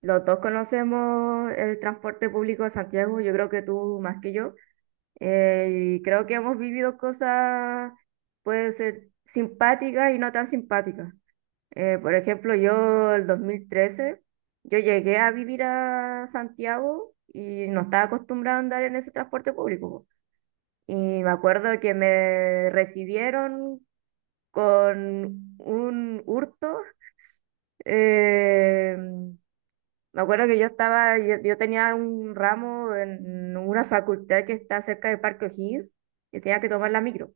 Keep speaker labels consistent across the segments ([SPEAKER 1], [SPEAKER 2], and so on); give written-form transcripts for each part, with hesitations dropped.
[SPEAKER 1] Los dos conocemos el transporte público de Santiago, yo creo que tú más que yo, y creo que hemos vivido cosas, puede ser simpáticas y no tan simpáticas. Por ejemplo, yo el 2013, yo llegué a vivir a Santiago y no estaba acostumbrada a andar en ese transporte público, po. Y me acuerdo que me recibieron con un hurto. eh, Me acuerdo que yo tenía un ramo en una facultad que está cerca del Parque O'Higgins y tenía que tomar la micro.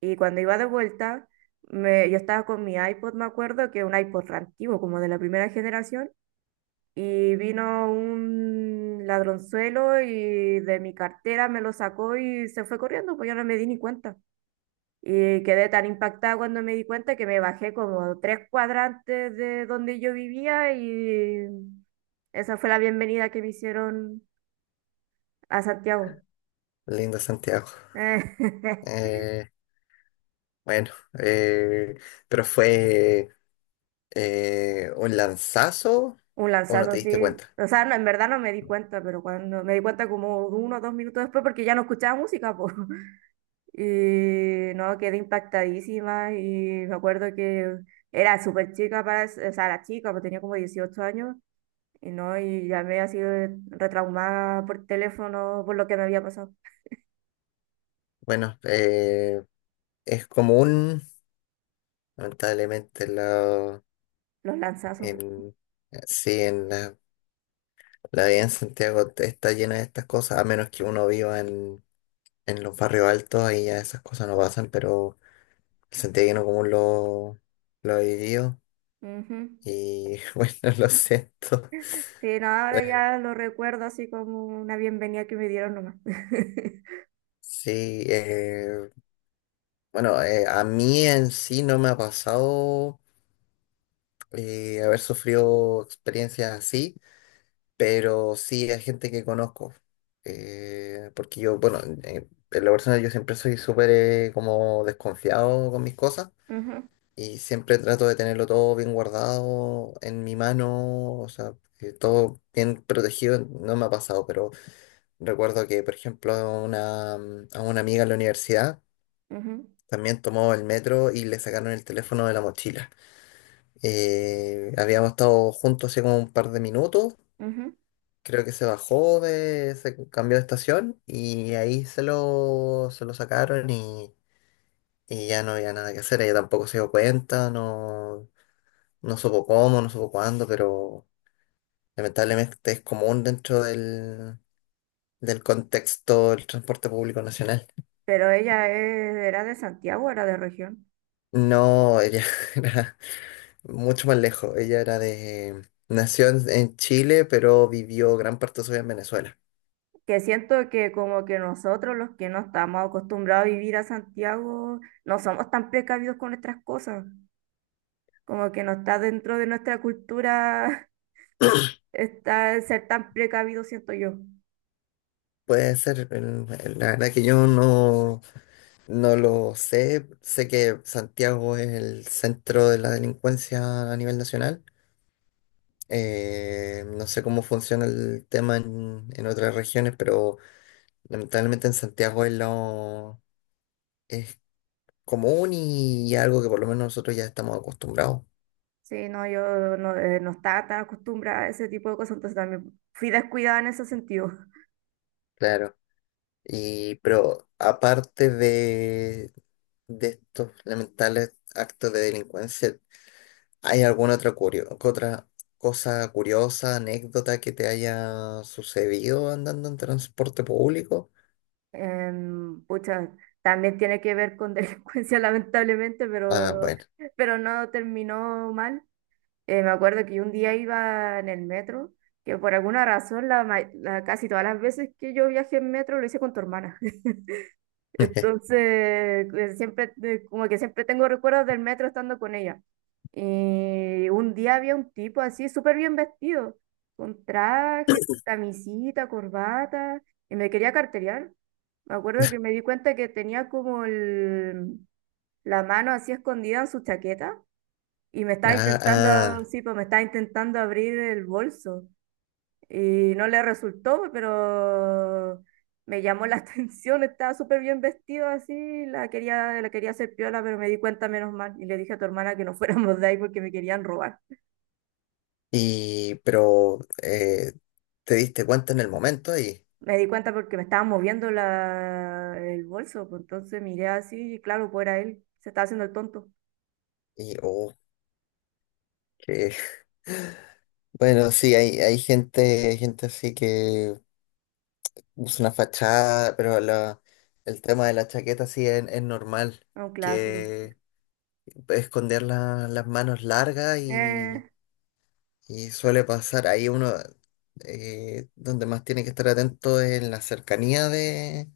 [SPEAKER 1] Y cuando iba de vuelta, yo estaba con mi iPod, me acuerdo, que es un iPod re antiguo, como de la primera generación, y vino un ladronzuelo y de mi cartera me lo sacó y se fue corriendo, pues yo no me di ni cuenta. Y quedé tan impactada cuando me di cuenta que me bajé como tres cuadrantes de donde yo vivía, y esa fue la bienvenida que me hicieron a Santiago.
[SPEAKER 2] Lindo Santiago. Eh, bueno, eh, pero fue un lanzazo
[SPEAKER 1] Un
[SPEAKER 2] o no
[SPEAKER 1] lanzazo
[SPEAKER 2] te diste
[SPEAKER 1] así.
[SPEAKER 2] cuenta.
[SPEAKER 1] O sea, no, en verdad no me di cuenta, pero cuando me di cuenta como uno o dos minutos después porque ya no escuchaba música, po. Y no, quedé impactadísima y me acuerdo que era súper chica para, o sea, era chica, pues tenía como 18 años y no, y llamé así retraumada por teléfono por lo que me había pasado,
[SPEAKER 2] Bueno, es común, lamentablemente,
[SPEAKER 1] los lanzazos.
[SPEAKER 2] en, sí, la vida en Santiago está llena de estas cosas, a menos que uno viva en los barrios altos, ahí ya esas cosas no pasan, pero el santiaguino común lo ha vivido
[SPEAKER 1] Ujú.
[SPEAKER 2] y bueno, lo siento.
[SPEAKER 1] Sí, no, ahora ya lo recuerdo así como una bienvenida que me dieron nomás.
[SPEAKER 2] Sí, bueno, a mí en sí no me ha pasado haber sufrido experiencias así, pero sí hay gente que conozco. Porque yo, bueno, en lo personal yo siempre soy súper como desconfiado con mis cosas
[SPEAKER 1] Ujú,
[SPEAKER 2] y siempre trato de tenerlo todo bien guardado en mi mano, o sea, que todo bien protegido. No me ha pasado, pero recuerdo que, por ejemplo, a una amiga en la universidad
[SPEAKER 1] ujú,
[SPEAKER 2] también tomó el metro y le sacaron el teléfono de la mochila. Habíamos estado juntos hace como un par de minutos.
[SPEAKER 1] ujú.
[SPEAKER 2] Creo que se bajó de, se cambió de estación y ahí se lo sacaron y ya no había nada que hacer. Ella tampoco se dio cuenta, no, no supo cómo, no supo cuándo, pero lamentablemente es común dentro del contexto del transporte público nacional.
[SPEAKER 1] Pero ella era de Santiago, era de región.
[SPEAKER 2] No, ella era mucho más lejos. Ella era de, nació en Chile, pero vivió gran parte de su vida en Venezuela.
[SPEAKER 1] Que siento que como que nosotros los que no estamos acostumbrados a vivir a Santiago, no somos tan precavidos con nuestras cosas. Como que no está dentro de nuestra cultura estar, ser tan precavido, siento yo.
[SPEAKER 2] Puede ser, la verdad que yo no, no lo sé. Sé que Santiago es el centro de la delincuencia a nivel nacional. No sé cómo funciona el tema en otras regiones, pero lamentablemente en Santiago es común y algo que por lo menos nosotros ya estamos acostumbrados.
[SPEAKER 1] Sí, no, yo no, no estaba tan acostumbrada a ese tipo de cosas, entonces también fui descuidada en ese sentido.
[SPEAKER 2] Claro. Y, pero aparte de estos lamentables actos de delincuencia, ¿hay alguna otra, otra cosa curiosa, anécdota que te haya sucedido andando en transporte público?
[SPEAKER 1] Pucha, también tiene que ver con delincuencia, lamentablemente,
[SPEAKER 2] Ah, bueno.
[SPEAKER 1] pero no terminó mal. Me acuerdo que un día iba en el metro, que por alguna razón, casi todas las veces que yo viajé en metro lo hice con tu hermana. Entonces, siempre, como que siempre tengo recuerdos del metro estando con ella. Y un día había un tipo así, súper bien vestido, con traje, con camisita, corbata, y me quería carterear. Me acuerdo que me di cuenta que tenía como la mano así escondida en su chaqueta y me estaba
[SPEAKER 2] Ah,
[SPEAKER 1] intentando,
[SPEAKER 2] ah,
[SPEAKER 1] sí, pues me estaba intentando abrir el bolso. Y no le resultó, pero me llamó la atención, estaba súper bien vestido así, la quería hacer piola, pero me di cuenta menos mal. Y le dije a tu hermana que no fuéramos de ahí porque me querían robar.
[SPEAKER 2] y pero te diste cuenta en el momento
[SPEAKER 1] Me di cuenta porque me estaba moviendo el bolso, pues entonces miré así y claro, pues era él, se estaba haciendo el tonto,
[SPEAKER 2] y oh, que bueno, sí, hay, hay gente así que usa una fachada, pero el tema de la chaqueta sí es normal,
[SPEAKER 1] era un clásico.
[SPEAKER 2] que esconder las manos largas.
[SPEAKER 1] Eh,
[SPEAKER 2] Y suele pasar ahí uno, donde más tiene que estar atento es en la cercanía de,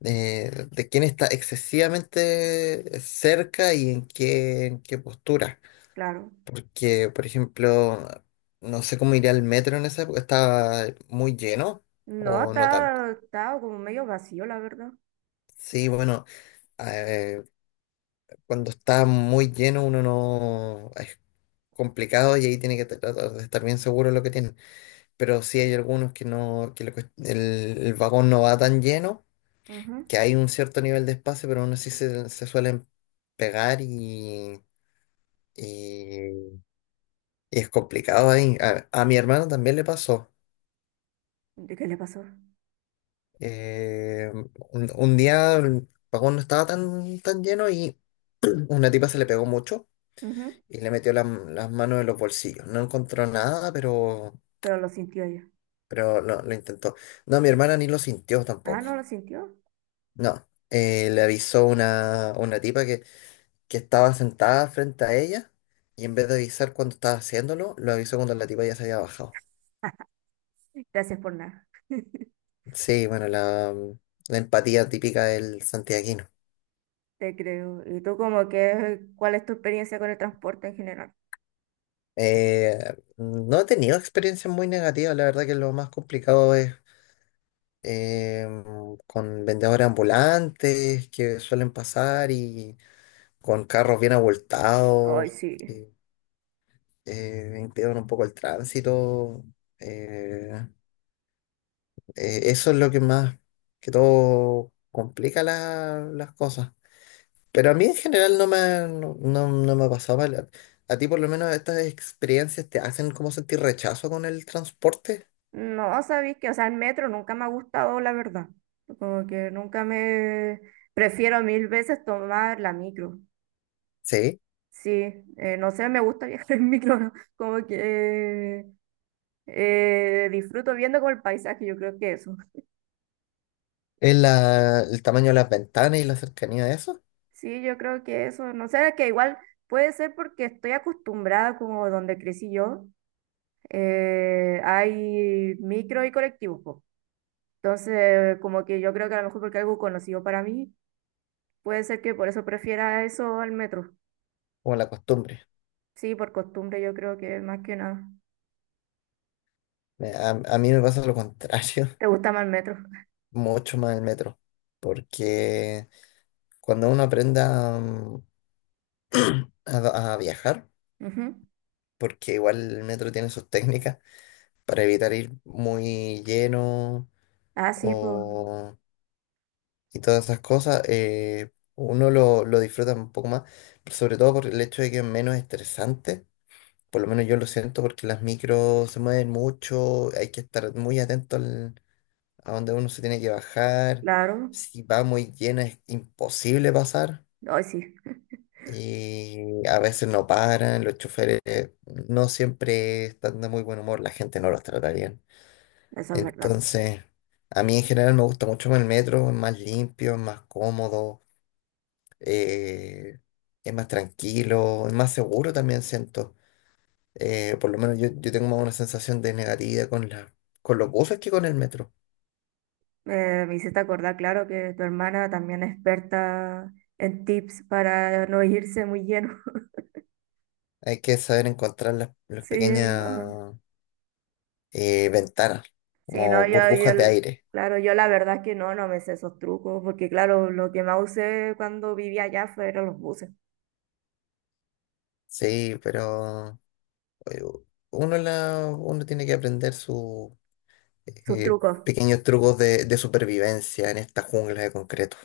[SPEAKER 2] de, de quién está excesivamente cerca y en qué postura.
[SPEAKER 1] claro.
[SPEAKER 2] Porque, por ejemplo, no sé cómo iría el metro en esa época, estaba muy lleno
[SPEAKER 1] No,
[SPEAKER 2] o no tanto.
[SPEAKER 1] estaba, estaba como medio vacío, la verdad.
[SPEAKER 2] Sí, bueno, eh, cuando está muy lleno uno no... Es complicado y ahí tiene que tratar de estar bien seguro de lo que tiene. Pero sí hay algunos que no, que el vagón no va tan lleno,
[SPEAKER 1] Ujú.
[SPEAKER 2] que hay un cierto nivel de espacio, pero aún así se, se suelen pegar y- y es complicado ahí. A mi hermano también le pasó.
[SPEAKER 1] ¿De qué le pasó?
[SPEAKER 2] Eh, un día el vagón no estaba tan lleno y una tipa se le pegó mucho
[SPEAKER 1] Ujú.
[SPEAKER 2] y le metió las manos en los bolsillos. No encontró nada,
[SPEAKER 1] Pero lo sintió ella.
[SPEAKER 2] pero lo intentó. No, mi hermana ni lo sintió
[SPEAKER 1] Ah,
[SPEAKER 2] tampoco.
[SPEAKER 1] no lo sintió.
[SPEAKER 2] No, le avisó una tipa que estaba sentada frente a ella y en vez de avisar cuando estaba haciéndolo, lo avisó cuando la tipa ya se había bajado.
[SPEAKER 1] Gracias por nada,
[SPEAKER 2] Sí, bueno, la empatía típica del santiaguino.
[SPEAKER 1] te creo. ¿Y tú como que cuál es tu experiencia con el transporte en general?
[SPEAKER 2] Eh, no he tenido experiencias muy negativas, la verdad que lo más complicado es eh, con vendedores ambulantes que suelen pasar y con carros bien
[SPEAKER 1] Ay,
[SPEAKER 2] abultados
[SPEAKER 1] sí.
[SPEAKER 2] que impiden un poco el tránsito. eh, eso es lo que más, que todo complica las cosas. Pero a mí en general no no me pasaba. A ti por lo menos estas experiencias te hacen como sentir rechazo con el transporte.
[SPEAKER 1] No, sabéis que, o sea, el metro nunca me ha gustado, la verdad. Como que nunca me... Prefiero mil veces tomar la micro.
[SPEAKER 2] Sí.
[SPEAKER 1] Sí, no sé, me gusta viajar en micro, ¿no? Como que disfruto viendo como el paisaje, yo creo que eso.
[SPEAKER 2] Es el tamaño de las ventanas y la cercanía de eso,
[SPEAKER 1] Sí, yo creo que eso, no sé, que igual puede ser porque estoy acostumbrada como donde crecí yo, hay micro y colectivos, po. Entonces, como que yo creo que a lo mejor porque algo conocido para mí, puede ser que por eso prefiera eso al metro.
[SPEAKER 2] o la costumbre.
[SPEAKER 1] Sí, por costumbre yo creo que más que nada.
[SPEAKER 2] A mí me pasa lo contrario,
[SPEAKER 1] ¿Te gusta más el metro?
[SPEAKER 2] mucho más el metro. Porque cuando uno aprenda a viajar,
[SPEAKER 1] Ujú.
[SPEAKER 2] porque igual el metro tiene sus técnicas para evitar ir muy lleno
[SPEAKER 1] Ah, sí, pues,
[SPEAKER 2] o, y todas esas cosas, uno lo disfruta un poco más, pero sobre todo por el hecho de que es menos estresante, por lo menos yo lo siento porque las micros se mueven mucho, hay que estar muy atento a donde uno se tiene que bajar,
[SPEAKER 1] claro.
[SPEAKER 2] si va muy llena es imposible pasar.
[SPEAKER 1] Hoy sí,
[SPEAKER 2] Y a veces no paran, los choferes no siempre están de muy buen humor, la gente no los trata bien.
[SPEAKER 1] eso es verdad.
[SPEAKER 2] Entonces, a mí en general me gusta mucho más el metro, es más limpio, es más cómodo, eh, es más tranquilo, es más seguro también siento. Por lo menos yo tengo más una sensación de negatividad con con los buses que con el metro.
[SPEAKER 1] Me hiciste acordar, claro, que tu hermana también es experta en tips para no irse muy lleno.
[SPEAKER 2] Hay que saber encontrar las
[SPEAKER 1] Sí,
[SPEAKER 2] pequeñas
[SPEAKER 1] no.
[SPEAKER 2] ventanas,
[SPEAKER 1] Sí, no,
[SPEAKER 2] como burbujas de aire.
[SPEAKER 1] claro, yo la verdad es que no, no me sé esos trucos, porque claro, lo que más usé cuando vivía allá fueron los buses,
[SPEAKER 2] Sí, pero eh, uno tiene que aprender sus
[SPEAKER 1] sus trucos.
[SPEAKER 2] pequeños trucos de supervivencia en esta jungla de concreto.